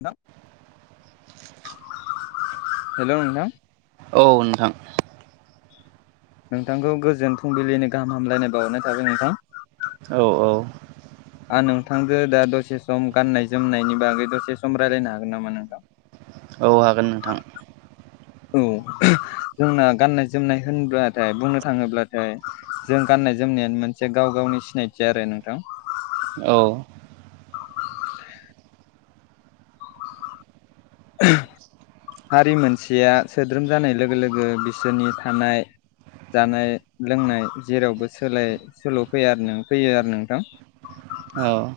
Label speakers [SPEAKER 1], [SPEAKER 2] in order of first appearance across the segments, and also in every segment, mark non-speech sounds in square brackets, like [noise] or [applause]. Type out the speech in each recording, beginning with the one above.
[SPEAKER 1] [unintelligible] Hello नोंथां
[SPEAKER 2] औ नोंथां
[SPEAKER 1] नोंथांखौ गोजोन फुंबिलिनि गाहाम हामलायनाय बावरनाय थाबाय नोंथां
[SPEAKER 2] औ औ
[SPEAKER 1] आं नोंथांजो दा दसे सम गान्नाय जोमनायनि बागै दसे सम रायलायनो हागोन नामा नोंथां
[SPEAKER 2] औ हागोन नोंथां
[SPEAKER 1] औ जोंना गाननाय जोमनाय होनब्लाथाय बुंनो थाङोब्लाथाय जों गाननाय जोमनायानो मोनसे गाव गाव गावनि सिनायथि आरो नोंथां
[SPEAKER 2] औ
[SPEAKER 1] [inaudible] [unintelligible] हारि मोनसेया सोद्रोम जानाय लोगो लोगो बिसोरनि थानाय जानाय लोंनाय जेरावबो सोलाय सोल फैया आरो फैयो आरो नोंथां
[SPEAKER 2] औ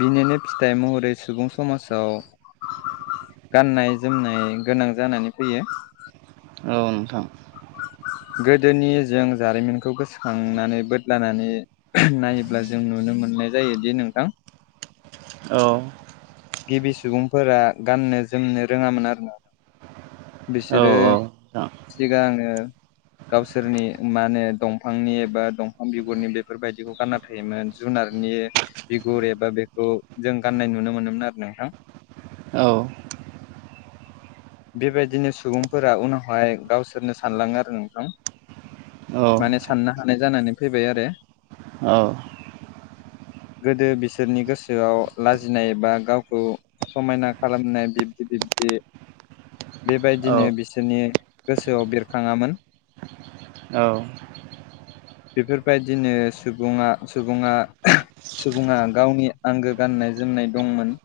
[SPEAKER 1] बिनिनो फिथाइ महरै सुबुं समाजाव गाननाय जोमनाय गोनां जानानै फैयो
[SPEAKER 2] अ नोंथां
[SPEAKER 1] [inaudible] गोदोनि जों जारिमिनखौ गोसोखांनानै बोदलानानै नायोब्ला जों नुनो मोनो मोननाय जायोदि नोंथां
[SPEAKER 2] औ
[SPEAKER 1] गिबि सुबुंफोरा गाननो जोमनो रोङामोन आरो ना
[SPEAKER 2] औ
[SPEAKER 1] बिसोरो
[SPEAKER 2] नोंथां
[SPEAKER 1] सिगांङो गावसोरनि मा होनो दंफांनि एबा दंफां बिगुरनि बेफोरबायदिखौ गानना थायोमोन जुनारनि बिगुर एबा बेखौ जों गाननाय नुनो मोनोमोन आरो नोंथां
[SPEAKER 2] औ
[SPEAKER 1] बेबायदिनो सुबुंफोरा उनावहाय गावसोरनो सानलाङो आरो नोंथां
[SPEAKER 2] औ
[SPEAKER 1] माने साननो हानाय जानानै फैबाय आरो
[SPEAKER 2] औ
[SPEAKER 1] गोदो बिसोरनि गोसोआव लाजिनाय बा गावखौ समायना खालामनाय बिब्दि बिब्दि बेबायदिनो बिसोरनि गोसोआव बेरखाङामोन। [inaudible] बेफोरबायदिनो सुबुङा सुबुङा सुबुङा गावनि आंगो गान गाननाय जोमनाय दंमोन।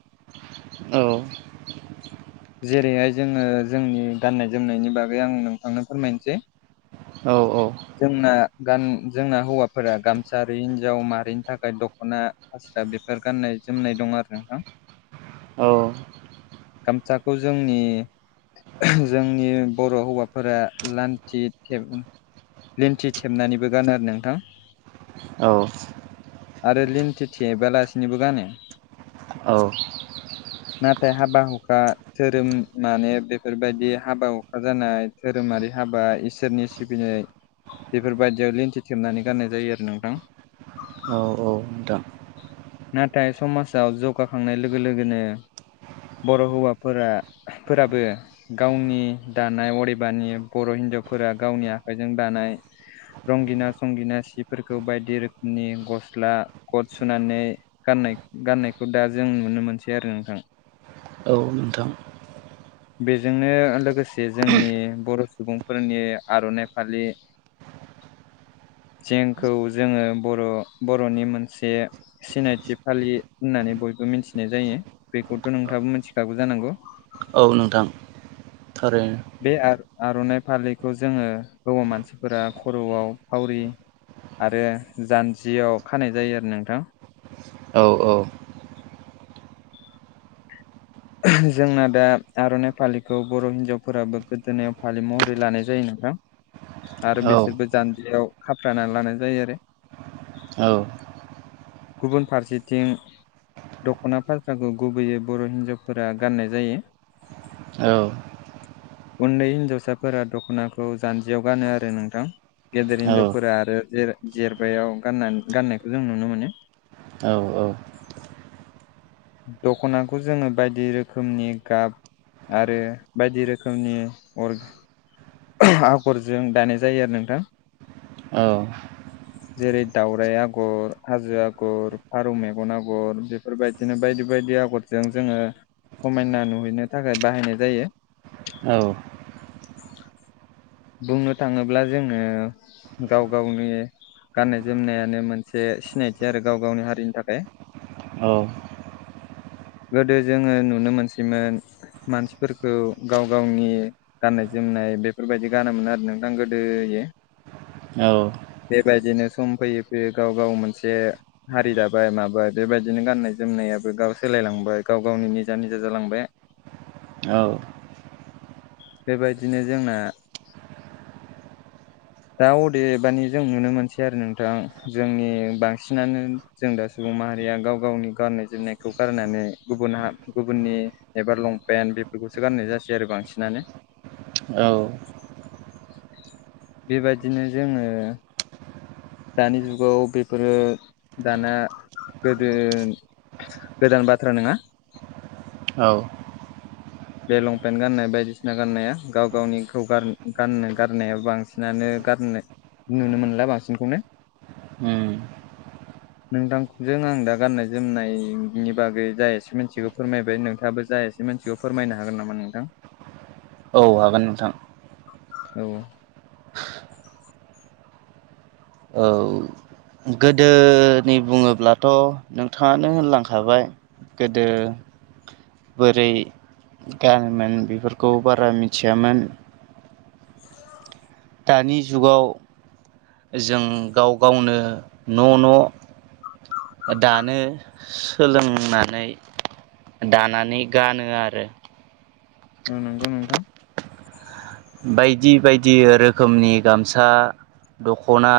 [SPEAKER 1] जेरैहाय जोङो जोंनि गाननाय जोमनायनि बागै आं नोंथांनो फोरमायनोसै।
[SPEAKER 2] औ औ।
[SPEAKER 1] जोंना गान जोंना हौवाफोरा गामसा हिनजाव मारिनि थाखाय दख'ना। दा बेफोर गाननाय जोमनाय दं आरो नोंथां।
[SPEAKER 2] औ।
[SPEAKER 1] गामसाखौ जोंनि जोंनि बर' हौवाफोरा लान्थि थेब लेन्थि थेबनानैबो गानो आरो नोंथां। आरो लिन्थि थेबालासिनिबो गानो।
[SPEAKER 2] औ
[SPEAKER 1] नाथाय हाबा हुखा धोरोम माने बेफोरबायदि हाबा हुखा जानाय धोरोम माबोरै हाबा इसोरनि सिबिनाय बेफोरबायदियाव लिन्थि थेबनानै गाननाय जायो आरो नोंथां।
[SPEAKER 2] औ औ नोंथां।
[SPEAKER 1] नाथाय समाजाव जौगाखांनाय लोगो लोगोनो बर' हौवाफोरा फोराबो गावनि दानाय अदेबानि बर' हिन हिन्जावफोरा गावनि आखाइजों दानाय रंगिना संगिना सिफोरखौ बायदि रोखोमनि गस्ला गद सुनानै गाननाय गाननायखौ दा जों नुनो मोनसै आरो नोंथां।
[SPEAKER 2] औ नोंथां।
[SPEAKER 1] [inaudible] बेजोंनो लोगोसे जोंनि बर' सुबुंफोरनि आर'नाइ फालि जोंखौ जोङो बर' बर'नि मोनसे सिनायथि फालि होननानै बयबो मिथिनाय जायो बेखौथ' नोंथाङाबो मिथिखागौ जानांगौ।
[SPEAKER 2] औ नोंथां थारैनो।
[SPEAKER 1] बे आर'नाइ फालिखौ जोङो हौवा मानसिफोरा खर'आव फावरि आरो जान्जियाव खानाय जायो आरो नोंथां।
[SPEAKER 2] औ
[SPEAKER 1] जोंना दा आर'नाइ फालिखौ बर' हिनजावफोराबो गोदोनायाव फालि महरै लानाय जायो नों आरो
[SPEAKER 2] औ
[SPEAKER 1] बिसोरबो जान्जियाव खाफ्रानानै लानाय जायो आरो।
[SPEAKER 2] औ
[SPEAKER 1] गुबुन फारसेथिं दख'ना फाफ्राखौ गुबैयै बर' हिनजाव फोरा गाननाय जायो।
[SPEAKER 2] औ
[SPEAKER 1] उन्दै हिन्जावसाफोरा दख'नाखौ जान्जियाव गानो आरो नोंथां। गेदेर
[SPEAKER 2] औ
[SPEAKER 1] हिनजावफोरा आरो जेर जेरबायायाव गानना गाननायखौ जों नुनो मोनो।
[SPEAKER 2] औ औ।
[SPEAKER 1] दख'नाखौ जोङो बायदि रोखोमनि गाब आरो बायदि रोखोमनि अर आगरजों दानाय जायो आरो नोंथां।
[SPEAKER 2] [unintelligible]
[SPEAKER 1] जेरै दावराइ आगर हाजो आगर फारौ मेगन आगर बेफोरबायद दिनो बायदि बायदि आगरजों जोङो समायना नुहैनो थाखाय बाहायनाय जायो।
[SPEAKER 2] औ।
[SPEAKER 1] बुंनो थाङोब्ला जोङो गाव गावनि गाननाय जोमनायानो मोनसे सिनायथि आरो गाव गावनि हारिनि थाखाय।
[SPEAKER 2] औ।
[SPEAKER 1] [inaudible] गोदो जोङो नुनो मोनसैमोन मानसिफोरखौ गाव गावनि गाननाय जोमनाय बेफोरबायाददि गानोमोन आरो नोंथां गोदोयो
[SPEAKER 2] औ
[SPEAKER 1] बेबायदिनो सम फैयै फैयै गाव गाव मोनसे हारि दाबाय माबाय बेबायदिनो गाननाय जोमनायाबो गाव सोलायलांबाय गाव गावनि निजा निजा जालांबाय बेबायदिनो जोंना दा अदेबानि जों नुनो मोनसै आरो नोंथां जोंनि बांसिनानो जों दा सुबुं माहारिया गाव गावनि गाननाय जोमनायखौ गारनानै गुबुनहा गुबुननि एबा लंपेन्ट बेफोरखौसो गाननाय जासै आरो बा बांसिनानो
[SPEAKER 2] औ
[SPEAKER 1] बेबायदिनो जोङो दानि जुगाव बेफोरो दाना गोदो गोदान बाथ्रा नङा
[SPEAKER 2] औ
[SPEAKER 1] [inaudible] बे लंपेन्ट गाननाय बायदिसिना गाननाया गाव गावनिखौ गाननाय गारनाया बांसिनानो गान नुनो मोनला बांसिनखौनो
[SPEAKER 2] ओम
[SPEAKER 1] [unintelligible] नोंथांजों आं दा गाननाय जोमनायनि बागै जायासै मिथिगौ फोरमायबाय नोंथाङाबो जाय एसे मोनथिगौ फोरमायनो हागोन नामा नोंथां
[SPEAKER 2] औ हागोन नोंथां
[SPEAKER 1] औ
[SPEAKER 2] औ गोदोनि बुङोब्लाथ' नोंथाङानो होनलांखाबाय गोदो बोरै गानोमोन बेफोरखौ बारा मिथियामोन दानि जुगाव जों गाव गावनो न' न' दानो सोलोंनानै दानानै गानो आरो
[SPEAKER 1] औ नंगौ नोंथां
[SPEAKER 2] बायदि बायदि रोखोमनि गामसा दख'ना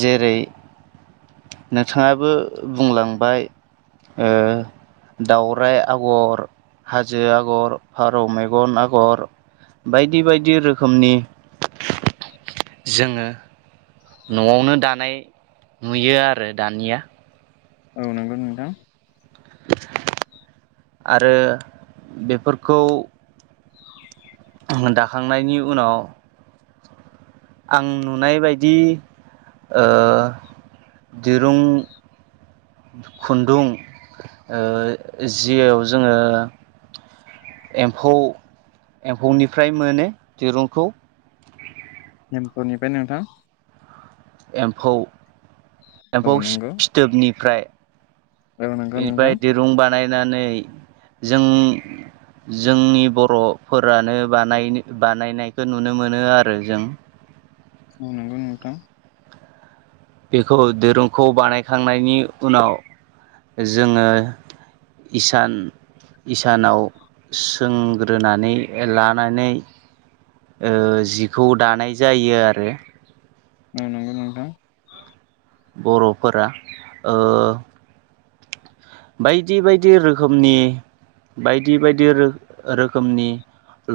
[SPEAKER 2] जेरै नोंथाङाबो बुंलांबाय ओ दाउराइ आगर हाजो आगर फारौ मेगन आगर बायदि बायदि रोखोमनि
[SPEAKER 1] [unintelligible]
[SPEAKER 2] जोङो न'आवनो दानाय नुयो आरो दानिया
[SPEAKER 1] औ नंगौ नोंथां
[SPEAKER 2] आरो बेफोरखौ दाखांनायनि उनाव आं नुनायबायदि ओ दिरुं खुन्दुं ओ जियाव जोङो एम्फौ एम्फौनिफ्राय मोनो दिरुंखौ
[SPEAKER 1] एमफौनिफ्राय नोंथां
[SPEAKER 2] एम्फौ
[SPEAKER 1] औ
[SPEAKER 2] एम्फौ सि
[SPEAKER 1] नंगौ
[SPEAKER 2] फिथोबनिफ्राय
[SPEAKER 1] औ नंगौ नोंथां
[SPEAKER 2] बेनिफ्राय दिरुं बानायनानै जों जोंनि बर'फोरानो बानायनो बानायनायखौ नुनो मोनो आरो जों।
[SPEAKER 1] नोंगौ नोंथां।
[SPEAKER 2] बेखौ दिरुंखौ बानायखांनायनि उनाव जोङो इसान इसानाव सोंग्रोनानै लानानै ओ जिखौ दानाय जायो आरो।
[SPEAKER 1] ओ नंगौ नोंथां।
[SPEAKER 2] बर'फोरा ओ बायदि बायदि रोखोमनि बायदि बायदि रो रोखोमनि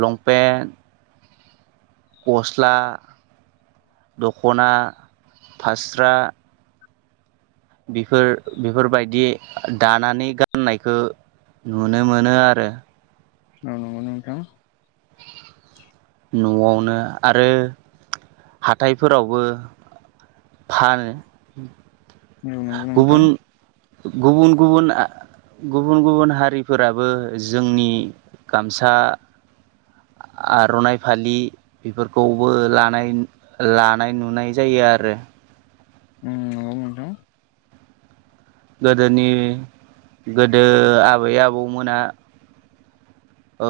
[SPEAKER 2] लंपेन्ट गस्ला, दख'ना, फास्रा बेफोर बेफोरबायदि दानानै गाननायखो नुनो मोनो आरो
[SPEAKER 1] औ नंगौ नोंथां
[SPEAKER 2] न'आवनो आरो हाथायफोरावबो फानो।
[SPEAKER 1] औ नंगौ
[SPEAKER 2] गुबुन
[SPEAKER 1] नोंथां।
[SPEAKER 2] गुबुन गुबुन आ गुबुन गुबुन हारिफोराबो जोंनि गामसा
[SPEAKER 1] [inaudible]
[SPEAKER 2] आर'नाइ फालि बेफोरखौबो लानाय लानाय नुनाय जायो आरो।
[SPEAKER 1] उम नंगौ नोंथां।
[SPEAKER 2] गोदोनि गोदो आबै आबौमोना ओ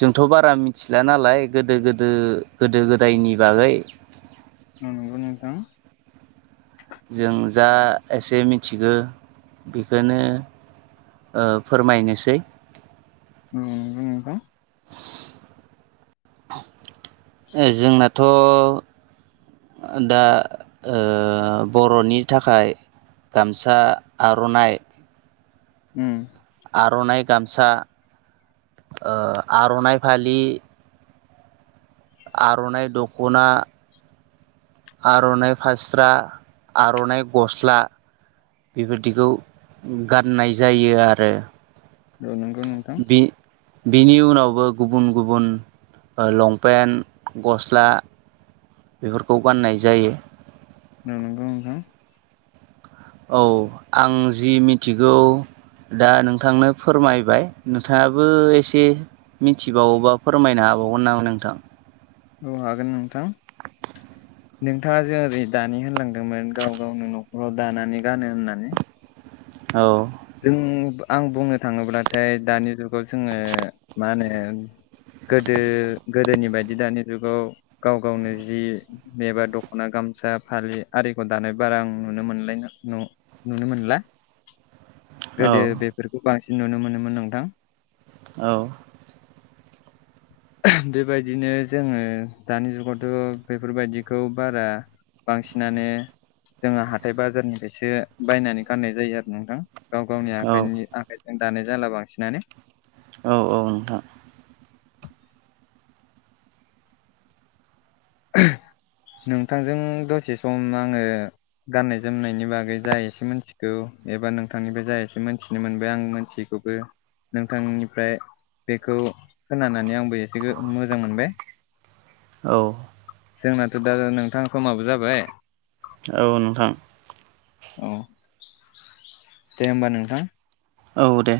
[SPEAKER 2] जोंथ' बारा मिथिला नालाय गोदो गोदो गोदो गोदायनि बागै।
[SPEAKER 1] उम नंगौ नोंथां।
[SPEAKER 2] जों जा एसे मिथिगो बेखोनो ओ फोरमायनोसै
[SPEAKER 1] उम नोंगौ नोंथा।
[SPEAKER 2] ए जोंनाथ' दा ओ बर'नि थाखाय गामसा आर'नाइ
[SPEAKER 1] उम
[SPEAKER 2] आर'नाइ गामसा ओ आर'नाइ फालि आर'नाइ दख'ना आर'नाइ फास्रा, आर'नाइ गस्ला बेफोरदिखौ गाननाय जायो आरो।
[SPEAKER 1] औ नंगौ नोंथां।
[SPEAKER 2] बि बिनि उनावबो गुबुन गुबुन ओ लंपेन्ट, गस्ला बेफोरखौ गाननाय जायो।
[SPEAKER 1] नंगौ नोंथां।
[SPEAKER 2] औ आं जि मिथिगौ दा नोंथांनो फोरमायबाय नोंथाङाबो एसे मिथिबावोबा फोरमायना हाबावगोन नामा नोंथां?
[SPEAKER 1] औ हागोन नोंथां। नोंथाङा जो ओरै दानि होनलांदोंमोन गाव गावनो न'खराव दानानै गानो होननानै।
[SPEAKER 2] औ
[SPEAKER 1] जों आं बुंनो थाङोब्लाथाय दानि जुगाव जोङो मा होनो गोदो गोदोनि बायदि दानि जुगाव गाव गावनो जि मेबा दख'ना गाम गामसा फालि आरिखौ दानाय बारा आं नुनो मोन [unintelligible] नुनो मोनला।
[SPEAKER 2] औ
[SPEAKER 1] गोदो बेफोरखौ बांसिन नुनो मोनोमोन नोंथां।
[SPEAKER 2] औ।
[SPEAKER 1] बेबायदिनो जोङो दानि जुगावथ' बेफोरबायदिखौ बारा बांसिनानो जोंहा हाथाइ बाजारनिफ्रायसो बायनानै गाननाय जायो आरो नोंथां। गाव गावनि
[SPEAKER 2] औ
[SPEAKER 1] आखाइनि आखाइजों दानाय जाला बांसिनानो।
[SPEAKER 2] औ औ नोंथां।
[SPEAKER 1] नोंथांजों दसे सम आङो गाननाय जोमनायनि बागै जा एसे मोनथिगौ एबा नोंथांनिफ्राय जा एसे मोनथिनो मोनबाय आं मोनथियिखौ बो नोंथांनिफ्राय बेखौ खोनानानै आंबो एसे मोजां मोनबाय।
[SPEAKER 2] औ।
[SPEAKER 1] जोंनाथ' दा नोंथां समाबो जाबाय।
[SPEAKER 2] औ नोंथां।
[SPEAKER 1] औ दे होमबा नोंथां।
[SPEAKER 2] औ दे।